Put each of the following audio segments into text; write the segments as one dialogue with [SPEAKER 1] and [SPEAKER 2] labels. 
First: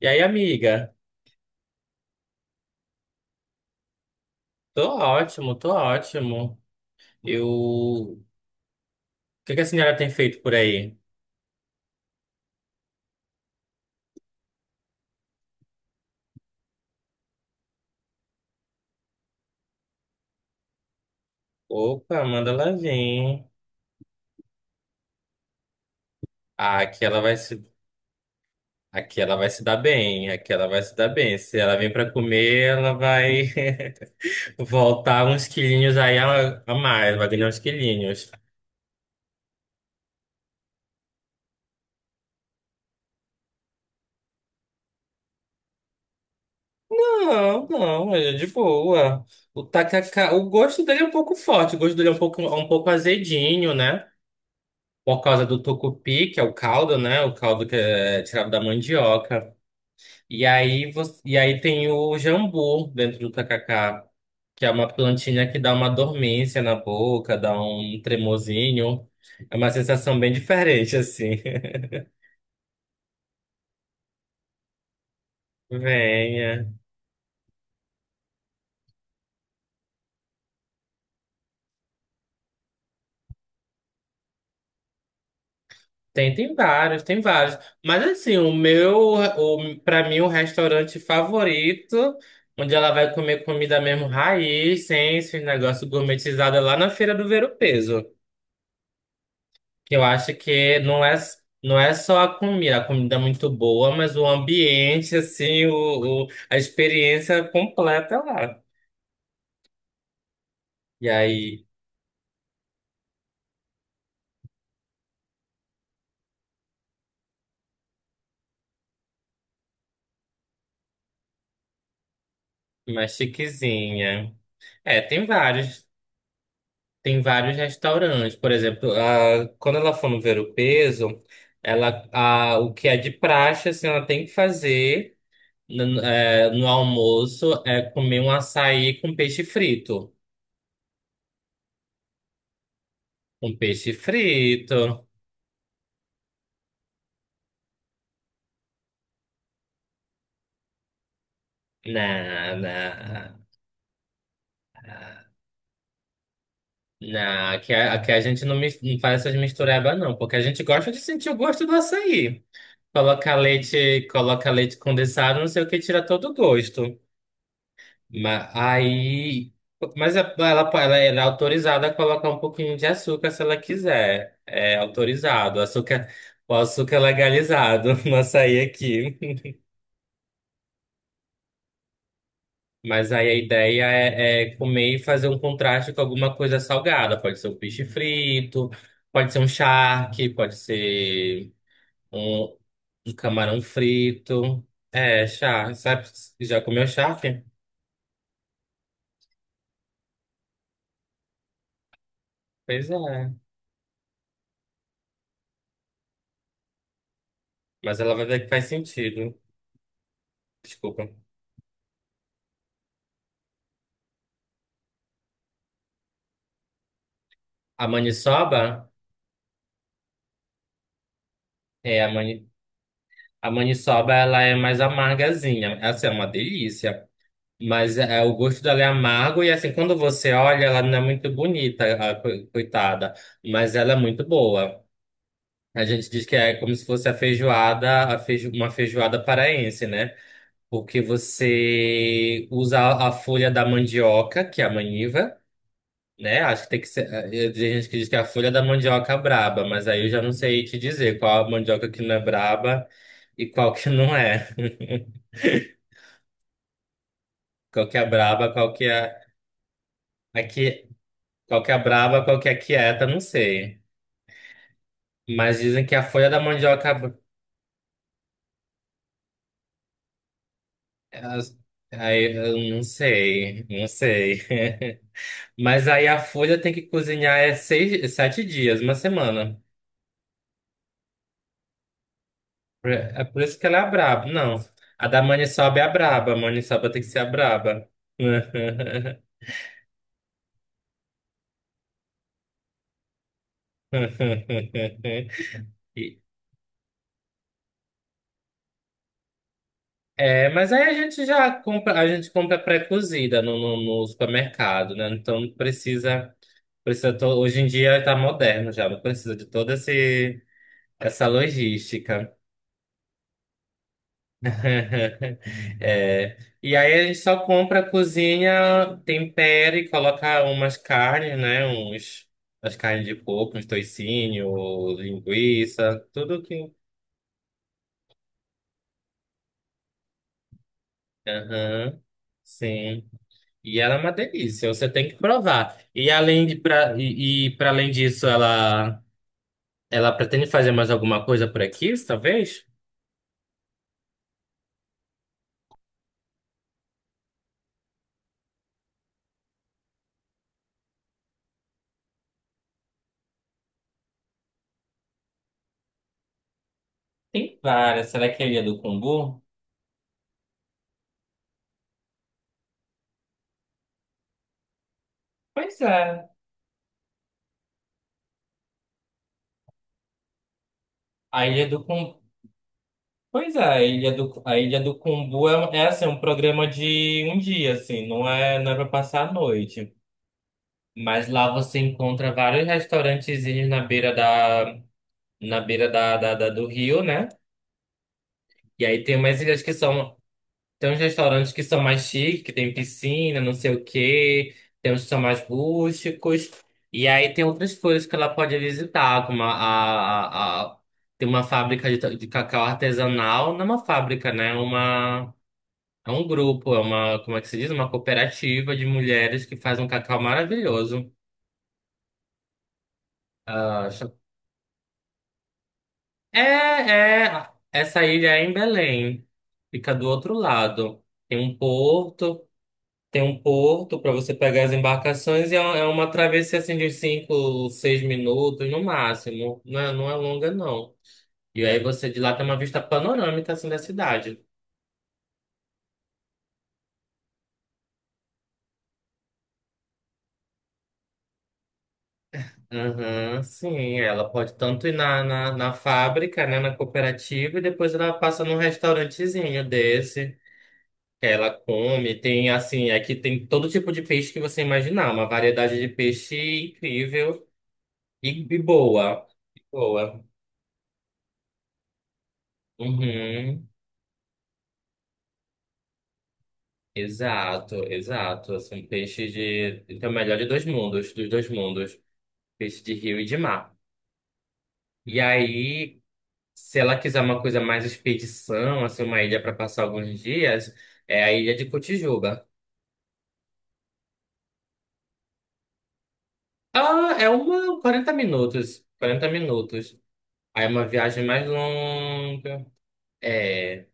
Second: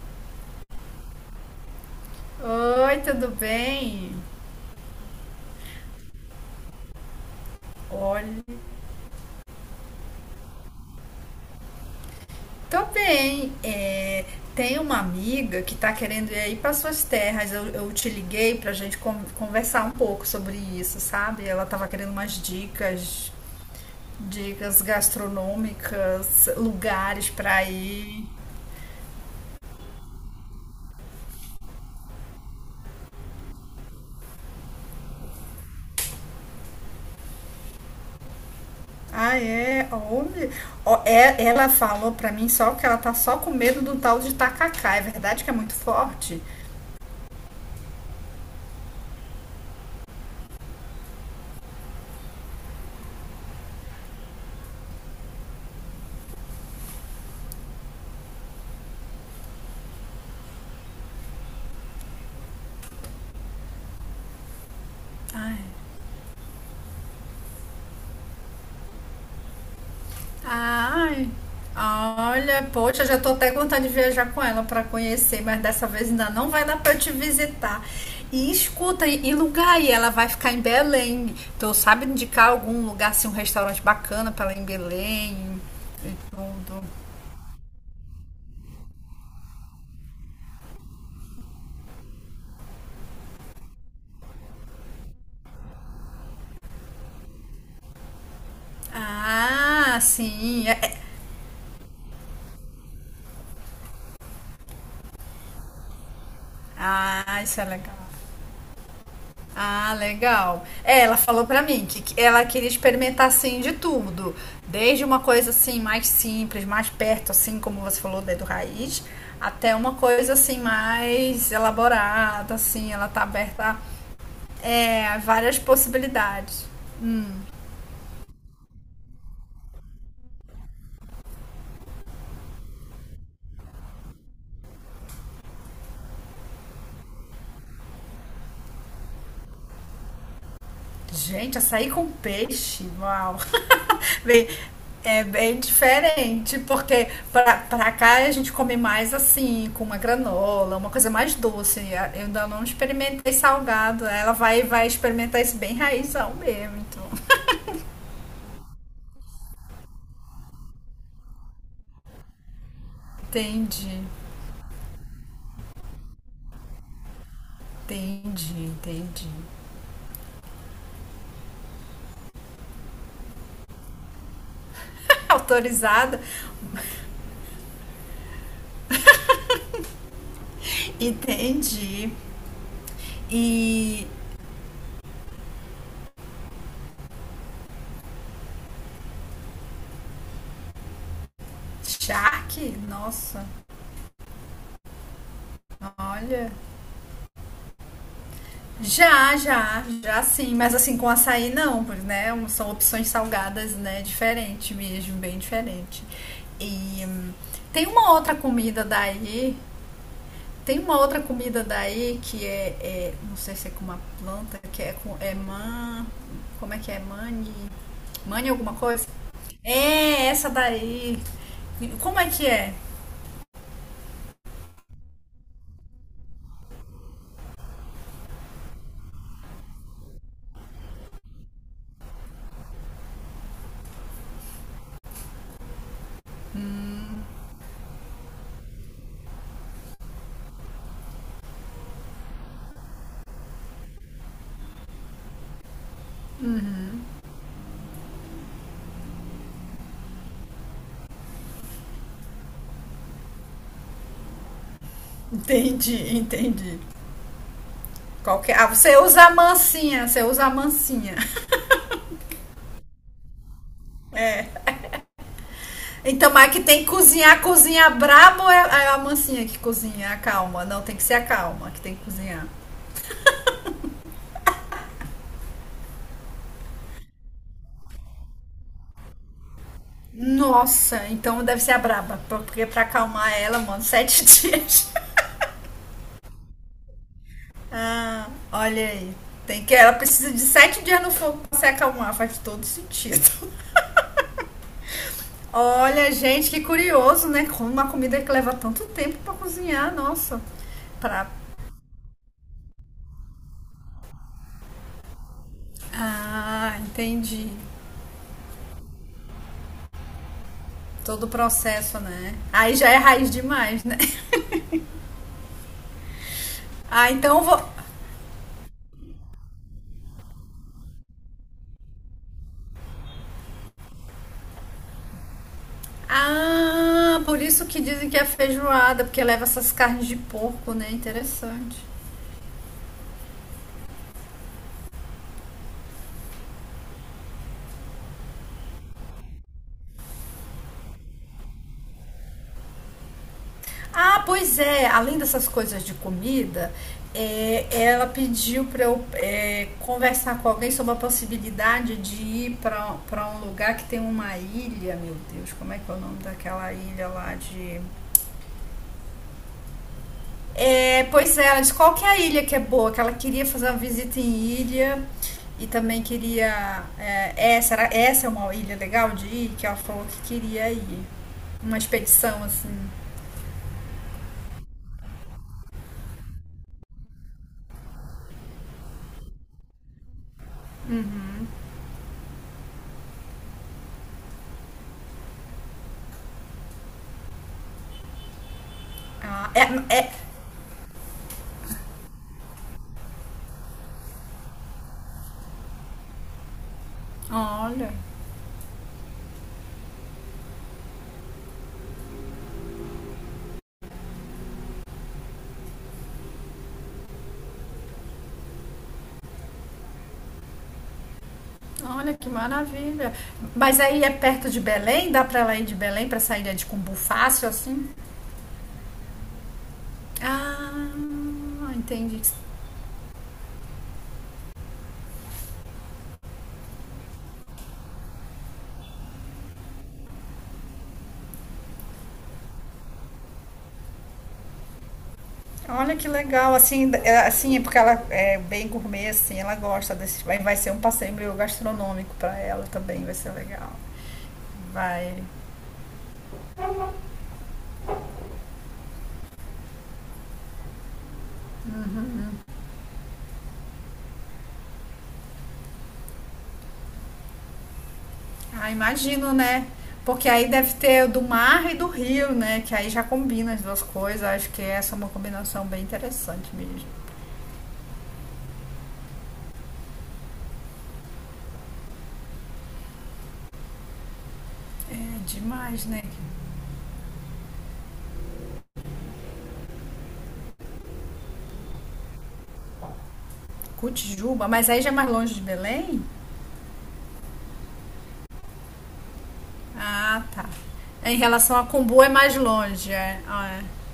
[SPEAKER 1] E aí, amiga?
[SPEAKER 2] Oi, tudo bem?
[SPEAKER 1] Tô ótimo, tô ótimo. Eu... O
[SPEAKER 2] Olha,
[SPEAKER 1] que que a senhora tem feito por aí?
[SPEAKER 2] tô bem. É, tem uma amiga que tá querendo ir aí para suas terras. Eu te liguei pra gente conversar um pouco sobre isso, sabe? Ela tava querendo
[SPEAKER 1] Opa,
[SPEAKER 2] umas
[SPEAKER 1] manda ela
[SPEAKER 2] dicas,
[SPEAKER 1] vir.
[SPEAKER 2] dicas gastronômicas,
[SPEAKER 1] Ah, aqui ela
[SPEAKER 2] lugares
[SPEAKER 1] vai se...
[SPEAKER 2] pra ir.
[SPEAKER 1] Aqui ela vai se dar bem, aqui ela vai se dar bem. Se ela vem pra comer, ela vai voltar uns quilinhos aí a mais, vai ganhar uns quilinhos.
[SPEAKER 2] Ah, é? Onde? Ó, ela falou pra mim só que ela tá só com medo do tal de tacacá. É verdade que é muito forte?
[SPEAKER 1] Não, não, ele é de boa. O tacacá, o gosto dele é um pouco forte, o gosto dele é um pouco azedinho, né? Por causa do tucupi, que é o caldo, né? O caldo que é tirado da mandioca. E aí tem o jambu dentro do tacacá, que é uma plantinha que dá uma dormência na boca, dá um tremozinho. É uma sensação bem diferente,
[SPEAKER 2] Ai,
[SPEAKER 1] assim.
[SPEAKER 2] olha, poxa, já tô até com vontade de viajar com ela para conhecer, mas dessa vez ainda não
[SPEAKER 1] Venha.
[SPEAKER 2] vai dar para eu te visitar. E escuta, e lugar aí? Ela vai ficar em Belém. Tu sabe indicar algum lugar, assim, um restaurante bacana para ela em Belém e
[SPEAKER 1] Tem, tem
[SPEAKER 2] tudo?
[SPEAKER 1] vários, tem vários. Mas assim, pra mim, o restaurante favorito, onde ela vai comer comida mesmo raiz, sem esse negócio gourmetizado, é lá na Feira do Ver-o-Peso. Que
[SPEAKER 2] Ah,
[SPEAKER 1] eu acho
[SPEAKER 2] sim.
[SPEAKER 1] que não é, não é só a comida é muito boa, mas o ambiente, assim, a
[SPEAKER 2] Ah,
[SPEAKER 1] experiência
[SPEAKER 2] isso é legal.
[SPEAKER 1] completa lá.
[SPEAKER 2] Ah, legal. É,
[SPEAKER 1] E
[SPEAKER 2] ela falou pra
[SPEAKER 1] aí,
[SPEAKER 2] mim que ela queria experimentar assim de tudo, desde uma coisa assim mais simples, mais perto assim, como você falou, dedo raiz, até uma coisa assim mais elaborada, assim, ela
[SPEAKER 1] mais
[SPEAKER 2] tá aberta
[SPEAKER 1] chiquezinha.
[SPEAKER 2] a
[SPEAKER 1] É,
[SPEAKER 2] é, várias possibilidades.
[SPEAKER 1] tem vários restaurantes. Por exemplo, a, quando ela for no Ver o Peso, o que é de praxe, assim, ela tem que fazer no almoço é comer um açaí com peixe frito.
[SPEAKER 2] Gente, açaí com peixe, uau!
[SPEAKER 1] Um peixe
[SPEAKER 2] Bem,
[SPEAKER 1] frito.
[SPEAKER 2] é bem diferente, porque pra cá a gente come mais assim, com uma granola, uma coisa mais doce. Eu ainda
[SPEAKER 1] Não,
[SPEAKER 2] não experimentei
[SPEAKER 1] não.
[SPEAKER 2] salgado. Ela vai, vai experimentar isso bem raizão mesmo, então.
[SPEAKER 1] Não, aqui, aqui a gente não, não faz essas misturebas, não, porque a gente gosta de sentir o gosto do açaí.
[SPEAKER 2] Entendi,
[SPEAKER 1] Coloca leite condensado, não sei o que, tira todo o gosto. Mas
[SPEAKER 2] entendi, entendi.
[SPEAKER 1] aí. Ela é autorizada a colocar um pouquinho de açúcar se ela quiser. É autorizado. Açúcar,
[SPEAKER 2] Autorizada?
[SPEAKER 1] o açúcar é legalizado no açaí aqui.
[SPEAKER 2] Entendi.
[SPEAKER 1] Mas aí a ideia
[SPEAKER 2] E
[SPEAKER 1] é, é comer e fazer um contraste com alguma coisa salgada. Pode ser um peixe frito, pode ser um charque, pode ser. um,
[SPEAKER 2] charque?
[SPEAKER 1] um
[SPEAKER 2] Nossa,
[SPEAKER 1] camarão frito. É, charque. Sabe,
[SPEAKER 2] olha.
[SPEAKER 1] já comeu charque?
[SPEAKER 2] Já, já, já sim, mas assim com açaí não, pois, né? São
[SPEAKER 1] Pois
[SPEAKER 2] opções
[SPEAKER 1] é.
[SPEAKER 2] salgadas, né? Diferente mesmo, bem diferente. E hum, tem
[SPEAKER 1] Mas
[SPEAKER 2] uma
[SPEAKER 1] ela vai
[SPEAKER 2] outra
[SPEAKER 1] ver que faz
[SPEAKER 2] comida
[SPEAKER 1] sentido.
[SPEAKER 2] daí, tem uma
[SPEAKER 1] Desculpa.
[SPEAKER 2] outra comida daí que é, não sei se é com uma planta, que é com é man, como é que é? Mani,
[SPEAKER 1] A
[SPEAKER 2] mani alguma
[SPEAKER 1] maniçoba,
[SPEAKER 2] coisa? É essa daí.
[SPEAKER 1] é, a,
[SPEAKER 2] Como é que
[SPEAKER 1] mani,
[SPEAKER 2] é?
[SPEAKER 1] a maniçoba, ela é mais amargazinha. Essa é uma delícia. Mas o gosto dela é amargo e assim, quando você olha, ela não é muito bonita, a coitada. Mas ela é muito boa. A gente diz que é como se fosse a feijoada, uma feijoada paraense, né? Porque você usa a folha da mandioca, que é a maniva, né? Acho que tem que ser. Tem gente que diz que é a folha da mandioca é braba, mas aí eu já não sei te dizer qual a mandioca que não é braba e qual que não é.
[SPEAKER 2] Entendi, entendi.
[SPEAKER 1] Qual que é
[SPEAKER 2] Qual
[SPEAKER 1] braba,
[SPEAKER 2] que é? Ah,
[SPEAKER 1] qual que
[SPEAKER 2] você
[SPEAKER 1] é
[SPEAKER 2] usa a mansinha, você usa a
[SPEAKER 1] aqui,
[SPEAKER 2] mansinha.
[SPEAKER 1] qual que é braba, qual que é quieta, não sei. Mas dizem que a folha
[SPEAKER 2] Então,
[SPEAKER 1] da
[SPEAKER 2] mas que tem que
[SPEAKER 1] mandioca,
[SPEAKER 2] cozinhar, cozinhar brabo é a mansinha que cozinha, a calma. Não, tem que ser a
[SPEAKER 1] elas-
[SPEAKER 2] calma que tem que
[SPEAKER 1] aí
[SPEAKER 2] cozinhar.
[SPEAKER 1] eu não sei, não sei. Mas aí a folha tem que cozinhar é seis, sete dias, uma semana.
[SPEAKER 2] Nossa, então deve ser a braba, porque pra
[SPEAKER 1] É
[SPEAKER 2] acalmar
[SPEAKER 1] por isso
[SPEAKER 2] ela,
[SPEAKER 1] que ela é
[SPEAKER 2] mano,
[SPEAKER 1] a
[SPEAKER 2] 7
[SPEAKER 1] braba. Não.
[SPEAKER 2] dias.
[SPEAKER 1] A da Maniçoba é a braba. A Maniçoba tem que ser a braba.
[SPEAKER 2] Ah, olha aí. Tem que, ela precisa de 7 dias no fogo pra se acalmar, faz todo sentido. Olha,
[SPEAKER 1] E-
[SPEAKER 2] gente, que curioso, né? Como uma comida que leva tanto tempo pra cozinhar, nossa.
[SPEAKER 1] É, mas aí a gente
[SPEAKER 2] Pra...
[SPEAKER 1] já compra, a gente compra pré-cozida no supermercado, né? Então não precisa,
[SPEAKER 2] Ah, entendi.
[SPEAKER 1] hoje em dia tá moderno já, não precisa de toda esse,
[SPEAKER 2] Todo
[SPEAKER 1] essa
[SPEAKER 2] o processo, né?
[SPEAKER 1] logística.
[SPEAKER 2] Aí já é raiz demais, né?
[SPEAKER 1] É. E aí a
[SPEAKER 2] Ah,
[SPEAKER 1] gente só
[SPEAKER 2] então eu vou.
[SPEAKER 1] compra, cozinha, tempera e coloca umas carnes, né? Uns, as carnes de porco, uns toicinho, linguiça, tudo que.
[SPEAKER 2] Ah, por isso que dizem que é feijoada, porque leva essas carnes de porco, né? Interessante.
[SPEAKER 1] Aham. Sim. E ela é uma delícia, você tem que provar. E além de pra, e para além disso, ela pretende fazer mais alguma coisa por aqui, talvez?
[SPEAKER 2] Ah, pois é, além dessas coisas de comida, é, ela pediu para eu é, conversar com alguém sobre a possibilidade de ir para um lugar que tem uma ilha, meu Deus, como é que é o nome daquela ilha lá
[SPEAKER 1] Tem
[SPEAKER 2] de
[SPEAKER 1] várias. Será que é a Ilha do Cumbu?
[SPEAKER 2] É, pois é, ela disse qual que é a ilha que é boa, que ela queria fazer uma visita em ilha e
[SPEAKER 1] Pois
[SPEAKER 2] também
[SPEAKER 1] é.
[SPEAKER 2] queria. É, essa, era, essa é uma ilha legal de ir, que ela falou que queria ir.
[SPEAKER 1] A Ilha
[SPEAKER 2] Uma
[SPEAKER 1] do Cumbu.
[SPEAKER 2] expedição, assim.
[SPEAKER 1] Pois é, a Ilha do Cumbu é, um, é assim, um programa de um dia, assim, não é, não é para passar a noite. Mas lá você encontra vários restaurantezinhos na beira da, na beira do rio, né? E aí tem umas
[SPEAKER 2] Ah,
[SPEAKER 1] ilhas que
[SPEAKER 2] é, é,
[SPEAKER 1] são, tem uns restaurantes que são mais chiques, que tem piscina, não sei o quê, tem uns que são mais rústicos. E aí tem outras
[SPEAKER 2] olha,
[SPEAKER 1] coisas que ela pode visitar, como tem uma fábrica de, de cacau artesanal, não é uma fábrica, né? É uma... É um grupo, é uma, como é que se diz? Uma cooperativa de mulheres que faz um cacau maravilhoso.
[SPEAKER 2] olha que maravilha. Mas
[SPEAKER 1] Ah,
[SPEAKER 2] aí é perto de Belém? Dá pra ela ir de Belém pra essa
[SPEAKER 1] é,
[SPEAKER 2] ilha de Cumbu fácil,
[SPEAKER 1] é,
[SPEAKER 2] assim?
[SPEAKER 1] essa ilha é em Belém. Fica do outro lado.
[SPEAKER 2] Ah, entendi.
[SPEAKER 1] Tem um porto para você pegar as embarcações e é uma travessia assim de 5, 6 minutos no máximo. Não é, não é longa, não. E aí você de lá tem uma vista panorâmica assim da cidade.
[SPEAKER 2] Olha que legal, assim, é porque ela é bem gourmet, assim, ela gosta desse, vai, vai ser um passeio meio gastronômico para ela também, vai ser
[SPEAKER 1] Uhum,
[SPEAKER 2] legal.
[SPEAKER 1] sim, ela pode tanto ir
[SPEAKER 2] Vai.
[SPEAKER 1] na fábrica, né, na cooperativa, e depois ela passa num restaurantezinho desse, que ela come, tem assim, aqui tem todo tipo de peixe que você imaginar, uma variedade de peixe incrível e
[SPEAKER 2] Ah,
[SPEAKER 1] boa,
[SPEAKER 2] imagino,
[SPEAKER 1] e
[SPEAKER 2] né?
[SPEAKER 1] boa.
[SPEAKER 2] Porque aí deve ter do mar e do rio, né? Que aí já combina as
[SPEAKER 1] Uhum,
[SPEAKER 2] duas coisas. Acho que essa é uma combinação bem interessante mesmo.
[SPEAKER 1] exato, exato, assim, peixe de, tem o melhor de dois mundos, dos dois mundos, peixe de rio e de mar.
[SPEAKER 2] É
[SPEAKER 1] E
[SPEAKER 2] demais,
[SPEAKER 1] aí,
[SPEAKER 2] né?
[SPEAKER 1] se ela quiser uma coisa mais expedição, assim, uma ilha para passar alguns dias, é a ilha de Cotijuba.
[SPEAKER 2] Cotijuba, mas aí já é mais longe de Belém?
[SPEAKER 1] Ah, é uma 40 minutos, 40 minutos.
[SPEAKER 2] Ah, tá.
[SPEAKER 1] Aí é uma
[SPEAKER 2] Em
[SPEAKER 1] viagem mais
[SPEAKER 2] relação a Cumbu é mais
[SPEAKER 1] longa.
[SPEAKER 2] longe, é. Ah, é.
[SPEAKER 1] É,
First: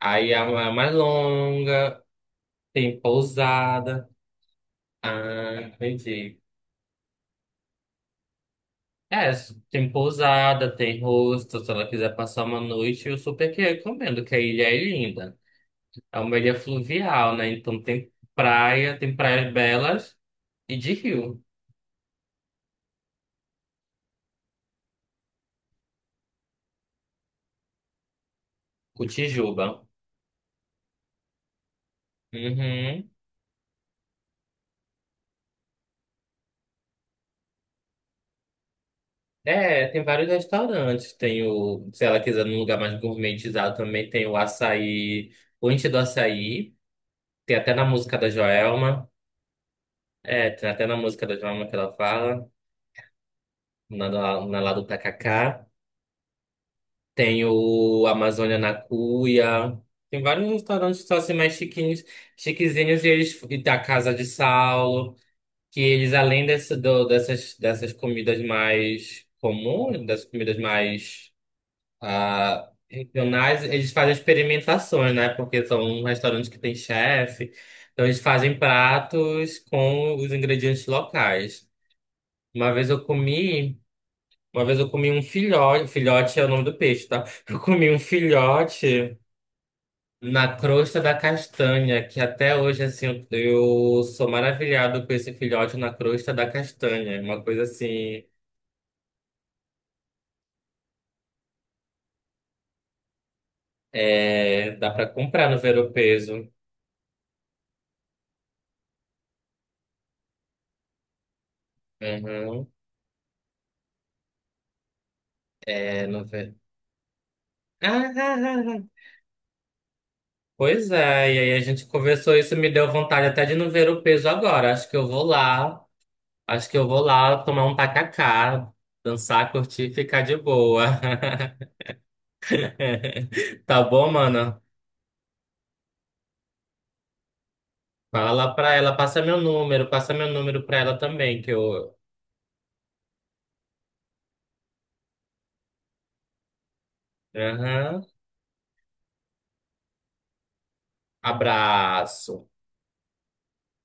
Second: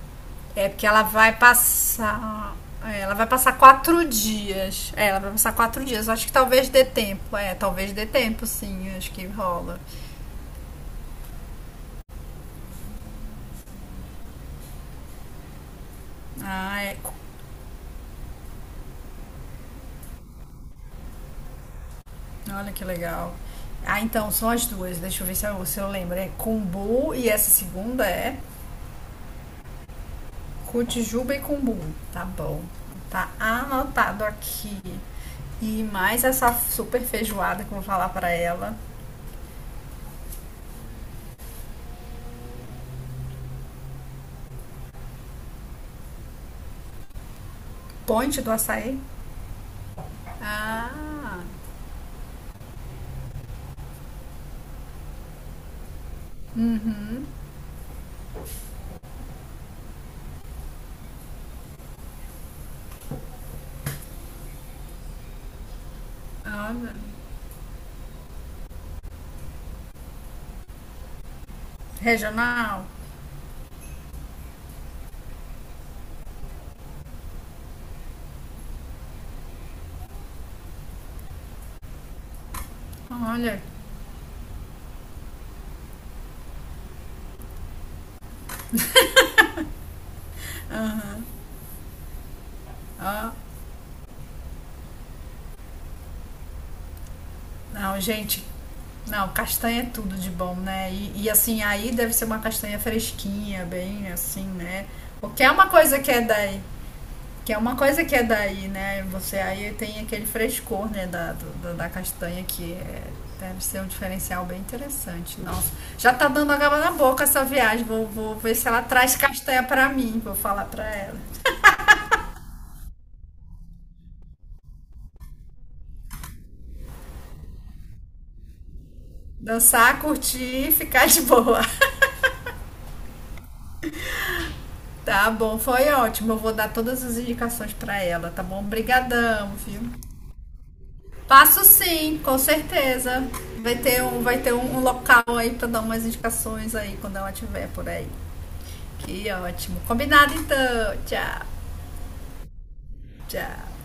[SPEAKER 1] aí é uma
[SPEAKER 2] É
[SPEAKER 1] é
[SPEAKER 2] porque
[SPEAKER 1] mais
[SPEAKER 2] ela vai
[SPEAKER 1] longa,
[SPEAKER 2] passar.
[SPEAKER 1] tem
[SPEAKER 2] É, Ela vai passar 4
[SPEAKER 1] pousada.
[SPEAKER 2] dias. É, ela vai passar
[SPEAKER 1] Ah,
[SPEAKER 2] quatro dias. Acho que
[SPEAKER 1] entendi.
[SPEAKER 2] talvez dê tempo. É, talvez dê tempo, sim. Acho que
[SPEAKER 1] É,
[SPEAKER 2] rola.
[SPEAKER 1] tem pousada, tem hostel, se ela quiser passar uma noite, eu super que recomendo, que a ilha é linda. É uma ilha
[SPEAKER 2] Ah, é,
[SPEAKER 1] fluvial, né? Então tem praia, tem praias belas e de rio.
[SPEAKER 2] olha que legal. Ah, então, são as duas. Deixa eu ver se eu lembro. É Kumbu e essa segunda é
[SPEAKER 1] Cotijuba.
[SPEAKER 2] Cotijuba e Kumbu. Tá bom.
[SPEAKER 1] Uhum.
[SPEAKER 2] Tá anotado aqui. E mais essa super feijoada que eu vou falar pra ela.
[SPEAKER 1] É, tem vários restaurantes. Tem o, se ela quiser num lugar mais gourmetizado também, tem o açaí, o Inti do Açaí. Tem até na música da
[SPEAKER 2] Ponte do açaí.
[SPEAKER 1] Joelma. É, tem até
[SPEAKER 2] Ah,
[SPEAKER 1] na música da Joelma que ela fala, na, na lá do Tacacá.
[SPEAKER 2] uhum.
[SPEAKER 1] Tem o Amazônia na Cuia. Tem vários restaurantes que são assim mais chiquinhos, chiquezinhos, e eles e da Casa de Saulo, que eles, além desse,
[SPEAKER 2] Olha.
[SPEAKER 1] dessas comidas mais comuns, dessas comidas mais. Ah,
[SPEAKER 2] Regional?
[SPEAKER 1] regionais, eles fazem experimentações, né? Porque são restaurantes que têm chefe. Então eles fazem pratos com os ingredientes locais. Uma vez eu
[SPEAKER 2] Olha,
[SPEAKER 1] comi, uma vez eu comi um filhote, filhote é o nome do peixe, tá? Eu comi um filhote na crosta da castanha, que até hoje assim eu
[SPEAKER 2] ó,
[SPEAKER 1] eu sou maravilhado com esse filhote na crosta da castanha. É uma coisa
[SPEAKER 2] não,
[SPEAKER 1] assim,
[SPEAKER 2] gente, não, castanha é tudo de bom, né? E, assim, aí deve ser uma castanha fresquinha, bem assim,
[SPEAKER 1] é,
[SPEAKER 2] né?
[SPEAKER 1] dá pra
[SPEAKER 2] Porque
[SPEAKER 1] comprar
[SPEAKER 2] é
[SPEAKER 1] no
[SPEAKER 2] uma
[SPEAKER 1] Ver o
[SPEAKER 2] coisa que é
[SPEAKER 1] Peso.
[SPEAKER 2] daí, que é uma coisa que é daí, né? Você aí tem aquele frescor, né, da, da da castanha
[SPEAKER 1] Uhum.
[SPEAKER 2] deve ser um diferencial bem interessante. Nossa,
[SPEAKER 1] É,
[SPEAKER 2] já
[SPEAKER 1] no,
[SPEAKER 2] tá dando água na boca essa viagem. Vou,
[SPEAKER 1] Ah,
[SPEAKER 2] vou ver
[SPEAKER 1] ah,
[SPEAKER 2] se ela
[SPEAKER 1] ah.
[SPEAKER 2] traz castanha pra mim, vou falar pra
[SPEAKER 1] Pois
[SPEAKER 2] ela.
[SPEAKER 1] é, e aí a gente conversou isso, me deu vontade até de não ver o peso agora. Acho que eu vou lá, acho que eu vou lá tomar um tacacá, dançar, curtir e
[SPEAKER 2] Dançar,
[SPEAKER 1] ficar de
[SPEAKER 2] curtir e
[SPEAKER 1] boa.
[SPEAKER 2] ficar de boa.
[SPEAKER 1] Tá bom, mano?
[SPEAKER 2] Tá bom, foi ótimo. Eu vou dar todas as indicações pra ela,
[SPEAKER 1] Fala
[SPEAKER 2] tá
[SPEAKER 1] lá
[SPEAKER 2] bom?
[SPEAKER 1] pra ela,
[SPEAKER 2] Obrigadão, viu?
[SPEAKER 1] passa meu número pra ela também, que
[SPEAKER 2] Passo
[SPEAKER 1] eu.
[SPEAKER 2] sim, com certeza. Vai ter um, um local aí pra dar umas indicações aí quando ela tiver por
[SPEAKER 1] Aham.
[SPEAKER 2] aí. Que ótimo. Combinado então. Tchau,
[SPEAKER 1] Abraço.
[SPEAKER 2] tchau.